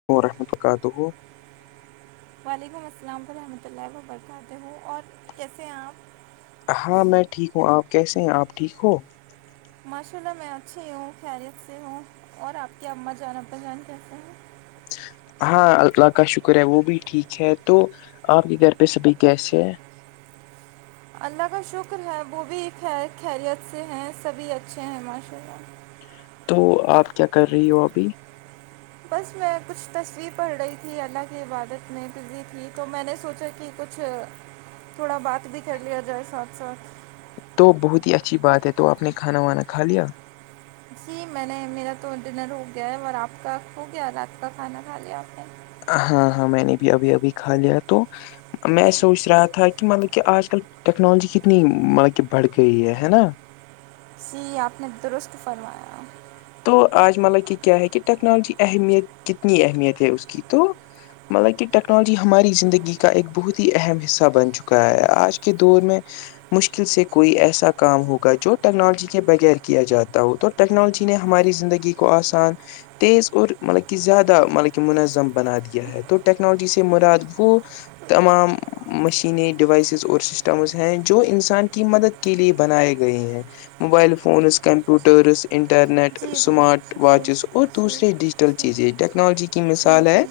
[inaudible] وعلیکم السلام ورحمۃ اللہ برکاتہ ہوں اور کیسے آپ ہاں میں ٹھیک ہوں آپ کیسے ہیں آپ ٹھیک ہو ماشاء اللہ میں اچھی ہوں خیریت سے ہوں اور آپ کی اماں جان ابا جان کیسے ہیں ہاں اللہ کا شکر ہے وہ بھی ٹھیک ہے تو آپ کے گھر پہ سبھی کیسے ہیں اللہ کا شکر ہے وہ بھی خیریت سے ہیں سبھی اچھے ہیں ماشاء اللہ تو آپ کیا کر رہی ہو ابھی بس میں کچھ تصویر پڑھ رہی تھی اللہ کی عبادت میں تھی تو میں نے سوچا کہ کچھ اچھا تھوڑا بات بھی کر لیا جائے ساتھ ساتھ تو بہت ہی اچھی بات ہے تو آپ نے کھانا وانا کھا لیا جی میں نے میرا تو ڈنر ہو گیا ہے اور آپ کا ہو گیا رات کا کھانا کھا لیا آپ نے ہاں ہاں میں نے بھی ابھی ابھی کھا لیا تو میں سوچ رہا تھا کہ مطلب کہ آج کل ٹیکنالوجی کتنی مطلب کہ بڑھ گئی ہے ہے نا اسی آپ نے درست فرمایا تو آج مطلب کہ کیا ہے کہ ٹیکنالوجی اہمیت کتنی اہمیت ہے اس کی تو مطلب کہ ٹیکنالوجی ہماری زندگی کا ایک بہت اہم حصہ بن چکا ہے آج کے دور میں مشکل سے کوئی ایسا کام ہوگا جو ٹیکنالوجی کے بغیر کیا جاتا ہو تو ٹیکنالوجی ج نے ہماری زندگی کو آسان تیز اور مطلب کہ زیادہ مطلب کہ منظم بنا دیا ہے تو ٹیکنالوجی سے مراد وہ تمام [unintelligible] مشینیں ڈیوائسیز اور سسٹمز ہیں جو انسان کی مدد کے لیے بنائے گئے ہیں موبائل فونز کمپوٹرز انٹرنیٹ جی جی اسمارٹ جی جی واچز اور جی دوسریے ڈیجیٹل جی چیزیں ٹیکنالوجی کی جی مثال ہے جی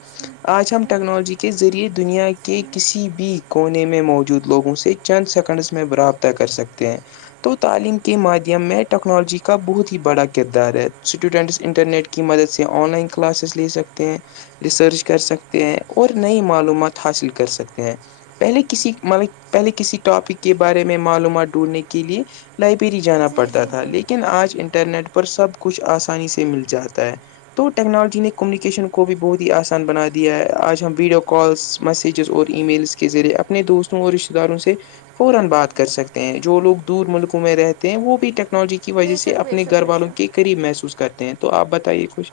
آج ہم ٹیکنالوجی کے ذریعے دنیا کے کسی بھی کونے میں موجود لوگوں سے چند سیکنڈس میں برابر کر سکتے ہیں تو تعلیم کے مادھیم میں ٹیکنالوجی کا بہت ہی بڑا کردار ہے اسٹوڈنٹس انٹرنیٹ کی مدد سے آن لائن کلاسز لے سکتے ہیں ریسرچ کر سکتے ہیں اور نئی معلومات حاصل کر سکتے ہیں پہلے کسی مطلب پہلے کسی ٹاپک کے بارے میں معلومات ڈھونڈھنے کے لیے لائبریری جانا جی جی پڑتا جی تھا جی لیکن آج انٹرنیٹ پر سب کچھ آسانی سے مل جاتا ہے تو ٹیکنالوجی نے کمیونیکیشن کو بھی بہت ہی آسان بنا دیا ہے آج ہم ویڈیو کالس میسیجز اور ای میلس کے ذریعے اپنے دوستوں اور رشتہ داروں سے فورا بات کر سکتے ہیں جو لوگ دور ملکوں میں رہتے ہیں وہ بھی ٹیکنالوجی کی وجہ بے سے شک بے اپنے شک گھر بے والوں شک کے قریب محسوس کرتے ہیں تو آپ بتائیے کچھ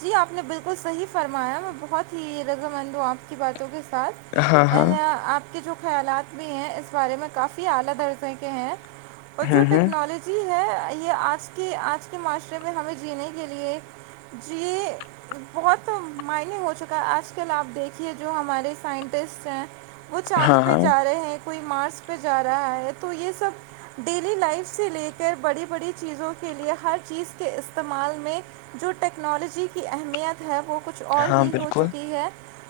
جی آپ نے بالکل صحیح فرمایا میں بہت ہی رضامند ہوں آپ کی باتوں کے ساتھ ہاں ہاں [unintelligible] جو خیالات بھی ہیں اس بارے میں کافی اعلی د عرصے کے ہیں اور جو ہوں ہوں ٹیکنالوجی جی ہے یہ آج کے آج کے معاشرے میں ہمیں جینے کے لیے جی بہت مائننگ ہو چکا ہے آج کل آپ دیکھیے جو ہمارے سائنٹسٹ ہیں وہ چاند ہاں پہ ہاں جا رہے ہیں کوئی مارس پہ جا رہا ہے تو یہ سب ڈیلی لائف سے لے کر بڑی بڑی چیزوں کے لیے ہر چیز کے استعمال میں جو ٹیکنالوجی کی اہمیت ہے وہ کچھ اور ہاں ہی ہو بالکل چکی ہے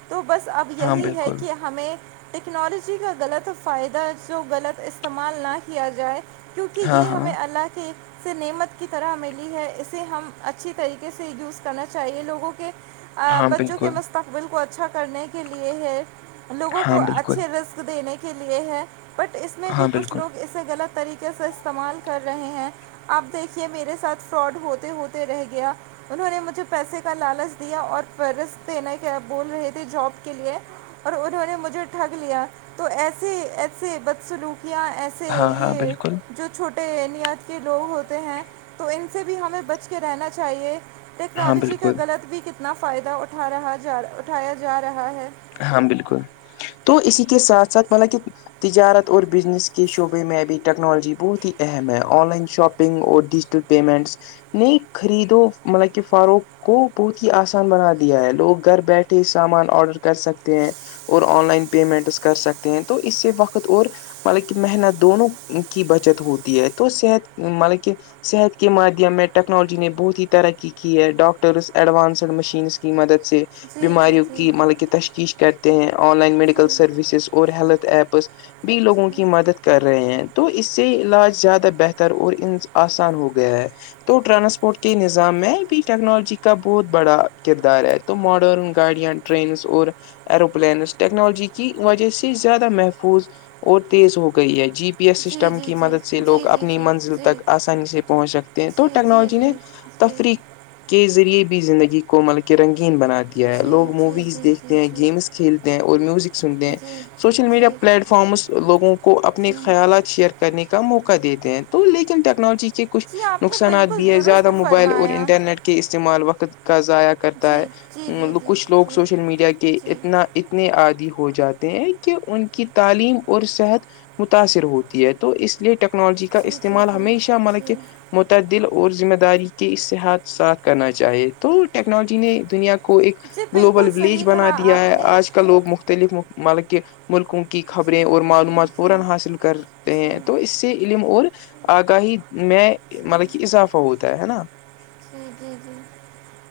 تو بس اب ہاں یہی ہے بالکل کہ ہمیں [unintelligible] ٹیکنالوجی کا غلط فائدہ جو غلط استعمال نہ کیا جائے کیونکہ ہاں یہ ہاں ہمیں اللہ کے سے نعمت کی طرح ملی ہے اسے ہم اچھی طریقے سے یوز کرنا چاہیے لوگوں کے ہاں بچوں کے بالکل مستق بل کو اچھا کرنے کے لیے ہے لوگوں ہاں کو بالکل اچھے رسق دینے کے لیے ہے بٹ اس میں بھی ہاں کچھ بالکل لوگ اسے غلط طریقے سے استعمال کر رہے ہیں آپ دیکھیے میرے ساتھ فراڈ ہوتے ہوتے رہ گیا انہوں نے مجھے پیسے کا لالچ دیا اور فہرست دنے بول رہے تھے جاب کے لیے اور انہوں نے مجھے ٹھگ لیا تو ایسے ایسے بدسلوکیاں ایسے ہاں سے ہاں یہ بالکل جو چھوٹا پے ا نیات کے لوگ ہوتے ہیں تو ان سے بھی ہمیں بچ کے رہنا چاہیے ہاں ٹیکنالوجی بالکل کا غلط بھی کتنا فائدہ اٹھا رہا جا اٹھایا جا رہا ہے ہاں بالکل تو اسی کے ساتھ ساتھ مطلب کہ تجارت اور بزنس کے شعبے میں ابھی ٹیکنالوجی بہت ہی اہم ہے آن لائن شاپنگ اور ڈیجیٹل پیمنٹس نہیں خریدو مطلب کہ فاروق کو بہت ہی آسان بنا دیا ہے لوگ گھر بیٹھے سامان آڈر کر سکتے ہیں اور آن لائن پیمنٹس کر سکتے ہیں تو اس سے وقت اور مطلب کہ محنت دونوں کی بچت ہوتی ہے تو صحت مطلب کہ صحت کے مادھیم میں ٹیکنالوجی نے بہت ہی ترقی کی ہے ڈاکٹرس ایڈوانسڈ مشینس کی مدد سے جی جی بیماریوں جی کی مطلب کہ تشخیش کرتے ہیں آن لائن میڈیکل جی سروسز اور ہیلتھ ایپس بھی لوگوں کی مدد کر رہے ہیں تو اس سے علاج زیادہ بہتر اور ان آسان ہو گیا ہے تو ٹرانسپورٹ کے نظام میں بھی ٹیکنالوجی کا بہت بڑا کردار ہے تو ماڈرن گاڑیاں ٹنز اور ایروپلینس ٹیکنالوجی کی وجہ سے زیادہ محفوظ اور تیز ہو گئی ہے جی پی ایس جی سسٹم جی کی مدد جی سے جی لوگ جی جی اپنی منزل تک آسانی سے پہنچ سکتے ہیں تو جی جی ٹیکنالوجی نے جی تفریح کے ذریعے بھی زندگی کو ملک رنگین بنا دیا جی ہے جی جی لوگ جی جی جی موویز دیکھ جی کھیلتے ہیں اور میوزک سنتے ہیں جی سوشل میڈیا جی پلیٹ فارمس لوگوں کو اپنے جی خیالات شیئر کرنے کا موقع دیتے ہیں تو لیکن ٹیکنالوجی کے کے کچھ جی آپ نے نقصانات بالکل بھی ہیں زیادہ درست موبائل اور فرمایا انٹرنیٹ کے استعمال وقت کا ضائع کرتا جی ہے جی جی مطلب جی کچھ لوگ جی سوشل میڈیا کے کہ جی اتنا اتنے عادی ہو جاتے ہیں کہ ان کی تعلیم اور صحت متاثر ہوتی ہے تو اس لیے ٹیکنالوجی کا جی جی استعمال جی ہمیشہ ملب کہ جی متعدل اور ذمہ داری کے اسصحات ساتھ کرنا چاہیے تو ٹیکنالوجی نے دنیا کو ایک جی گلوبل بالکل ولیج صحیح بنا کہا دیا آپ ہے نے آج کل لوگ مختلف مطلب کے ملکوں کے [inaudible] جی میں جی جی جی جی مطلب کہ اضافہ ہوتا ہے نا جی جی جی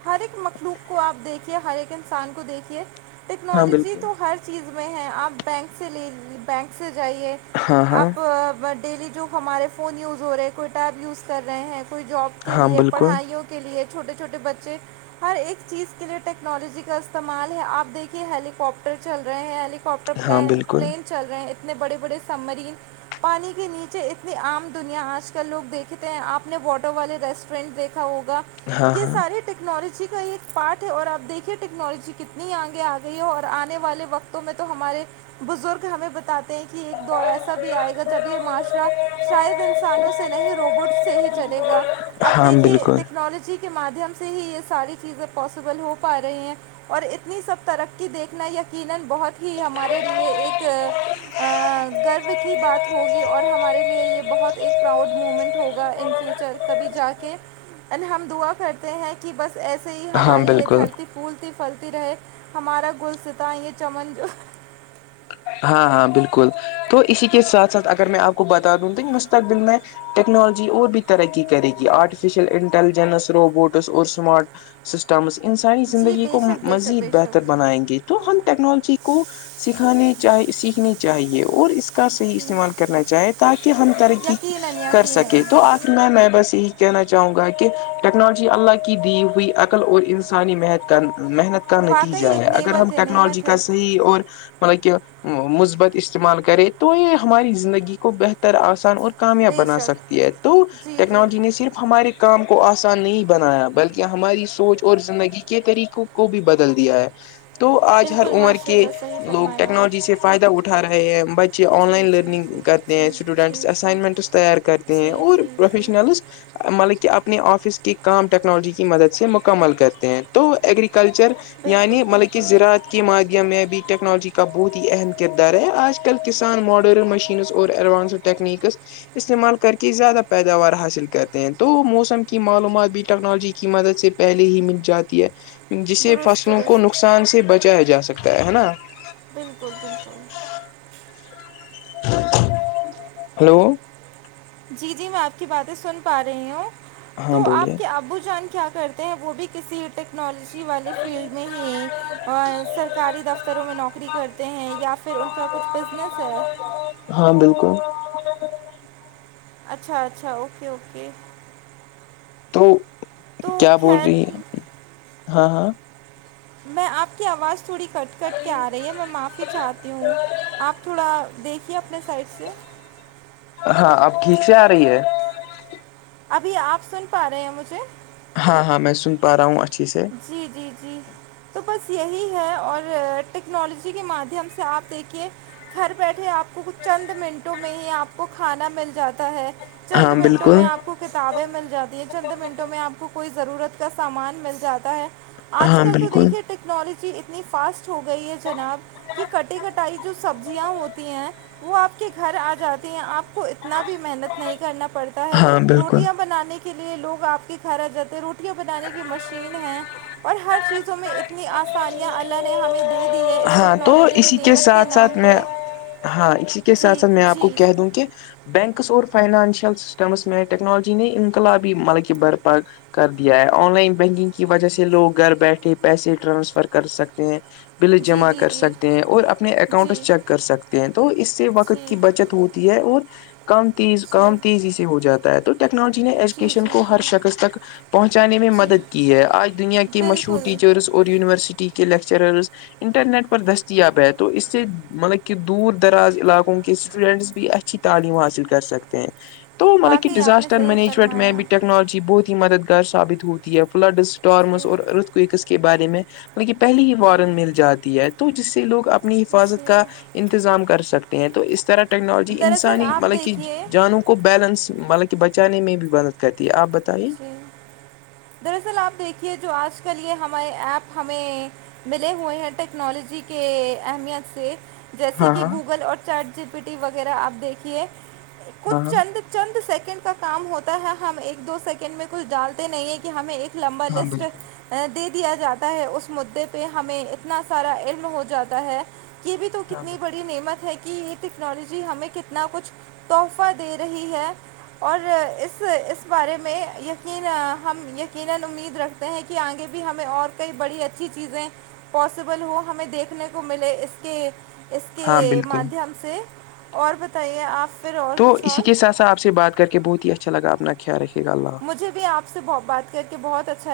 ہر ایک مخلوق کو آپ دیکھیے ہر ایک انسان کو دیکھیے ہاں ٹیکنالوجی بالکل تو ہر چیز میں ہے آپ بینک سے لے بینک سے جائیے ہاں ہاں آپ ڈیلی جو ہمارے فون یوز ہو رہے ہیں کوئی ٹیب یوز کر رہے ہیں کوئی جاب کے ہاں لیے بالکل پڑھائیوں کے لیے چھوٹے چھوٹے بچے ہر ایک چیز کے لیے ٹیکنالوجی کا استعمال ہے آپ دیکھیے ہیلییکپٹر چل رہے ہیں ہیلی پٹر ہاں بالکل پلین چل رہے ہیں اتنے بڑے بڑے سب مرین پانی کے نیچے اتنی عام دنیا آج کل لوگ دیکھتے ہیں آپ نے واٹر والے ریسٹ ٹرینڈ دیکھا ہوگا ہاں یہ ہاں سارے ٹیکنالوجی کا ہی ایک پارٹ ہے اور آ دیکھیے ٹیکنالوجی کتنی آگے آ گئی ہے اور آنے والے وقت تو میں تو ہمارے بزرگ ہمیں بتاتے ہیں کہ ایک دور ایس بھی آئے گا جب یہ معاشرہ شاید انسانوں سے نہیں روبوٹ سے ہی چلے گا اب ہاں دیکھیے بالکل ٹیکنالوجی کے مادھیم سے ہی یہ ساری چیزیں پاسیبل ہو پا رہی ہیں [inaudible] گرو کی بات ہوگی اور ہمارے لیے یہ بہت ایک پراؤڈ مومنٹ ہوگا ان فیوچر کبھی جا کے ہم دعا کرتے ہیں کہ بس ایسے ہی ہاں ہماری یہ بالکل دھرتی پر پھولتی پھلتی رہے ہمارا گل ستا یہ چمن جو ہاں ہاں بالکل تو اسی کے ساتھ ساتھ اگر میں آپ کو بتا دوں تو یہ مستقبل میں ٹیکنالوجی اور بھی ترقی کرے گی آرٹیفیشیل انٹیلیجنس روبوٹس اور اسمارٹ سسٹمس انسانی جی زندگی بے کو شک بے شک مزید بے بہتر شک بنائیں گے تو ہم ٹیکنالوجی کو سکھانے چ سیکھنی چاہیے اور اس کا صحیح استعمال کرنا چاہے تاکہ ہم ترقی یقیناً کر یقیناً سکیں تو آپ میں میں بس یہی کہنا چاہوں گا کہ ٹیکنالوجی اللہ کی دی ہوئی عقل اور انسانی مہت محنت کا نتیجہ واقعی ہے ایک اگر ہم نعمت ہے ٹیکنالوجی نعمت کا ہے صحیح اور مطلب کہ مثبت استعمال کرے تو یہ ہماری زندگی کو بہتر آسان اور کامیاب بے بنا شک سکتی ہے تو جی جی ٹیکنالوجی نے صرف ہمارے کام کو آسان نہیں بنایا بلکہ ہماری سوچ اور زندگی کے طریقوں کو بھی بدل دیا ہے تو آج ہر بالکل عمر ماشاء کے اللہ صحیح لوگ فرمایا ٹیکنالوجی ج سے فائدہ اٹھاے ہیں بچے آن لائن جی جی لرننگ جی کرتے ہیں جی جی اسٹوڈینٹس جی اسائنمنٹس تیار کرتے ہیں جی اور جی جی پروفیشنلز مطلب کہ اپنے آفس کے کام ٹیکنالوجی کی مدد سے مکمل کرتے ہیں تو ایگریکلچر بالکل یعنی مطلب کہ بالکل زرعت کی مادیم میں بھی ٹیکنالوجی کا بہت ہی اہم کردار ہے آج کل کسان ماڈرن مشینس اور ایڈوانسڈ ٹیکنیکس استعمال کر کے زیادہ پیداوار حاصل کرتے ہیں تو موسم کی معلومات بھی ٹیکنالوجی کی مدد سے پہلے ہی مل جاتی ہے جسے درست فصلوں کو درست نقصان سے بچایا جا سکتا ہے نا بالکل بالکل ہلو جی جی میں آپ کی باتیں سن پا رہی ہوں ہاں تو بولیے آپ کے ابو جان کیا کر وہ بھی کسی ٹیکنالوجی والے فیلڈ میں ہی اور سرکاری دفتروں میں نوکری کرتے ہیں یا پھر ان کا کچھ بزنس ہے ہاں بالکل اچھا اچھا اوکے اوکے تو تو کیا بول خیر رہی ہیں ہاں ہاں میں آپ کی آواز تھوڑی کٹ کٹ کے آ رہی ہے میں معافی چاہتی ہوں آپ تھوڑا دیکھیے اپنے سائٹ سے ہاں اب ٹھیک سے آ رہی ہے ابھی آپ سن پا رہے ہیں مجھے ہاں ہاں میں سن پا رہا ہوں اچھی سے جی جی جی تو بس یہی ہے اور ٹیکنالوجی کے مادھیم سے آپ دیکھیے گھر بیٹھے آپ کو چند منٹوں میں ہی آپ کو کھانا مل جاتا ہے چند ہاں منٹوں میں بالکل آپ کو کتابیں مل جاتی ہیں چند منٹوں میں آپ کو کوئی ضرورت کا سامان مل جاتا ہے آج ہاں کل تو بالکل دیکھیے ٹیکنالوجی اتنی فاسٹ ہو گئی ہے جناب کہ کٹی کٹائی جو سبزیاں ہوتی ہیں وہ آپ کے گھر آ جاتی ہیں آپ کو اتنا بھی محنت نہیں کرنا پڑتی ہے ہاں بالکل روٹیاں بنانے کے لیے لوگ آپ کے گھر آ جاتے ہیں روٹیاں بنانے کی مشور چین ہیں اور ہر چیزوں میں اتنی آسانیاں اللہ نے ہمیں دیش دی ہے اس ہاں تو ٹیکنالوجی کے اسی نعمت کے ساتھ نام ساتھ میں پہ ہاں اسی کے جی ساتھ ساتھ میں آپ جی کو کہہ دوں کہ بینکس اور فائنانشل سسٹمس میں ٹیکنالوجی ن انقلابی ملکہ بھرپاک کر دیا ہے آن لائن بینکنگ کی وجہ سے لوگ گھر بیٹھے پیسے ٹرانسفر کر سکتے ہیں بل جی جمع جی کر جی سکتے ہیں اور اپنے جی اکاؤنٹس چیک کر سکتے ہیں تو اس سے وقت جی کی بچت ہو ہے اور کم تیز جی کام تیزی سے ہو جاتا ہے تو ٹیکنالوجی نے جی ایجوکیشن جی کو جی ہر شکص تک پہنچانے میں جی مدد کی ہے آج دنیا کے مشہور بالکل ٹیچرس اور یونیورسٹی کے لیکچررز انٹرنیٹ پر دستیاب ہے تو اس سے مطلب کہ دور دراز علاقوں کے اسٹوڈنٹس بھی اچھی تعلیم حاصل کر سکتے ہیں تو مطلب کہ واقعی آپ نے ڈیزاسٹر صحیح مینجمنٹ میں اب فرمایا ٹیک ٹیکنالوجی بہت ہی مددگار ثابت ہوتی ہے فلڈس جی ٹارمس اور ارتھ کوکس کے بارے میں ل کہ پہلیے ہی وارن مل جی جاتی ہے تو جس سے لوگ اپنی حفاظت جی کا انتظام کر سکتے ہیں تو اس طرح ٹیکنالوجی دراصل انسانی آپ مطلب کہ دیکھیے جانو کو بیلنس مطلب کہ بچانے میں بھی مدد کرتی ہے آپ بتائیے ہ دراصل آپ دیکھیے جو آج کل یہ ہمارے ایپ ہمیں ملے ہوئے ہیں ٹیکنالوجی کے اہمیت سے جیسے ہاں کہ ہاں گوگل اور چیٹ جی پی ٹی وغیرہ آپ دیکھیے ہاں کچھ ہاں چند چند سیکنڈ کا کام ہوتا ہے ہم ایک دو سیکنڈ میں کچھ ڈالتے نہیں ہیں کہ ہمیں ایک [unintelligible] لمبر ہاں لسٹ بالکل [unintelligible] دے دیا جاتا ہے اس مدعے پہ ہمیں اتنا سارا علم ہو جاتا ہے [unintelligible] یہ بھی تو ہاں کتنی بالکل بڑی نعمت ہے [unintelligible] کہ یہ ٹیکنالوجی ہمیں کتنا کچھ تحفہ دے رہی ہے اور اس اس بارے میں یقینا [unintelligible] [unintelligible] پاسبل ہو ہمیں دیکھنے کو ملے اس کے اس ہاں کے بالکل مادھیم سے اور بتائیے آپ پھر اور تو کچھ اسی اور کے ساتھ سھ آپ سے بات کر کے بہت ہی اچھا لگا اپنا خیال رکھھیے گا اللہ مجھ بھی آپ سے بات کر کے بہت اچھا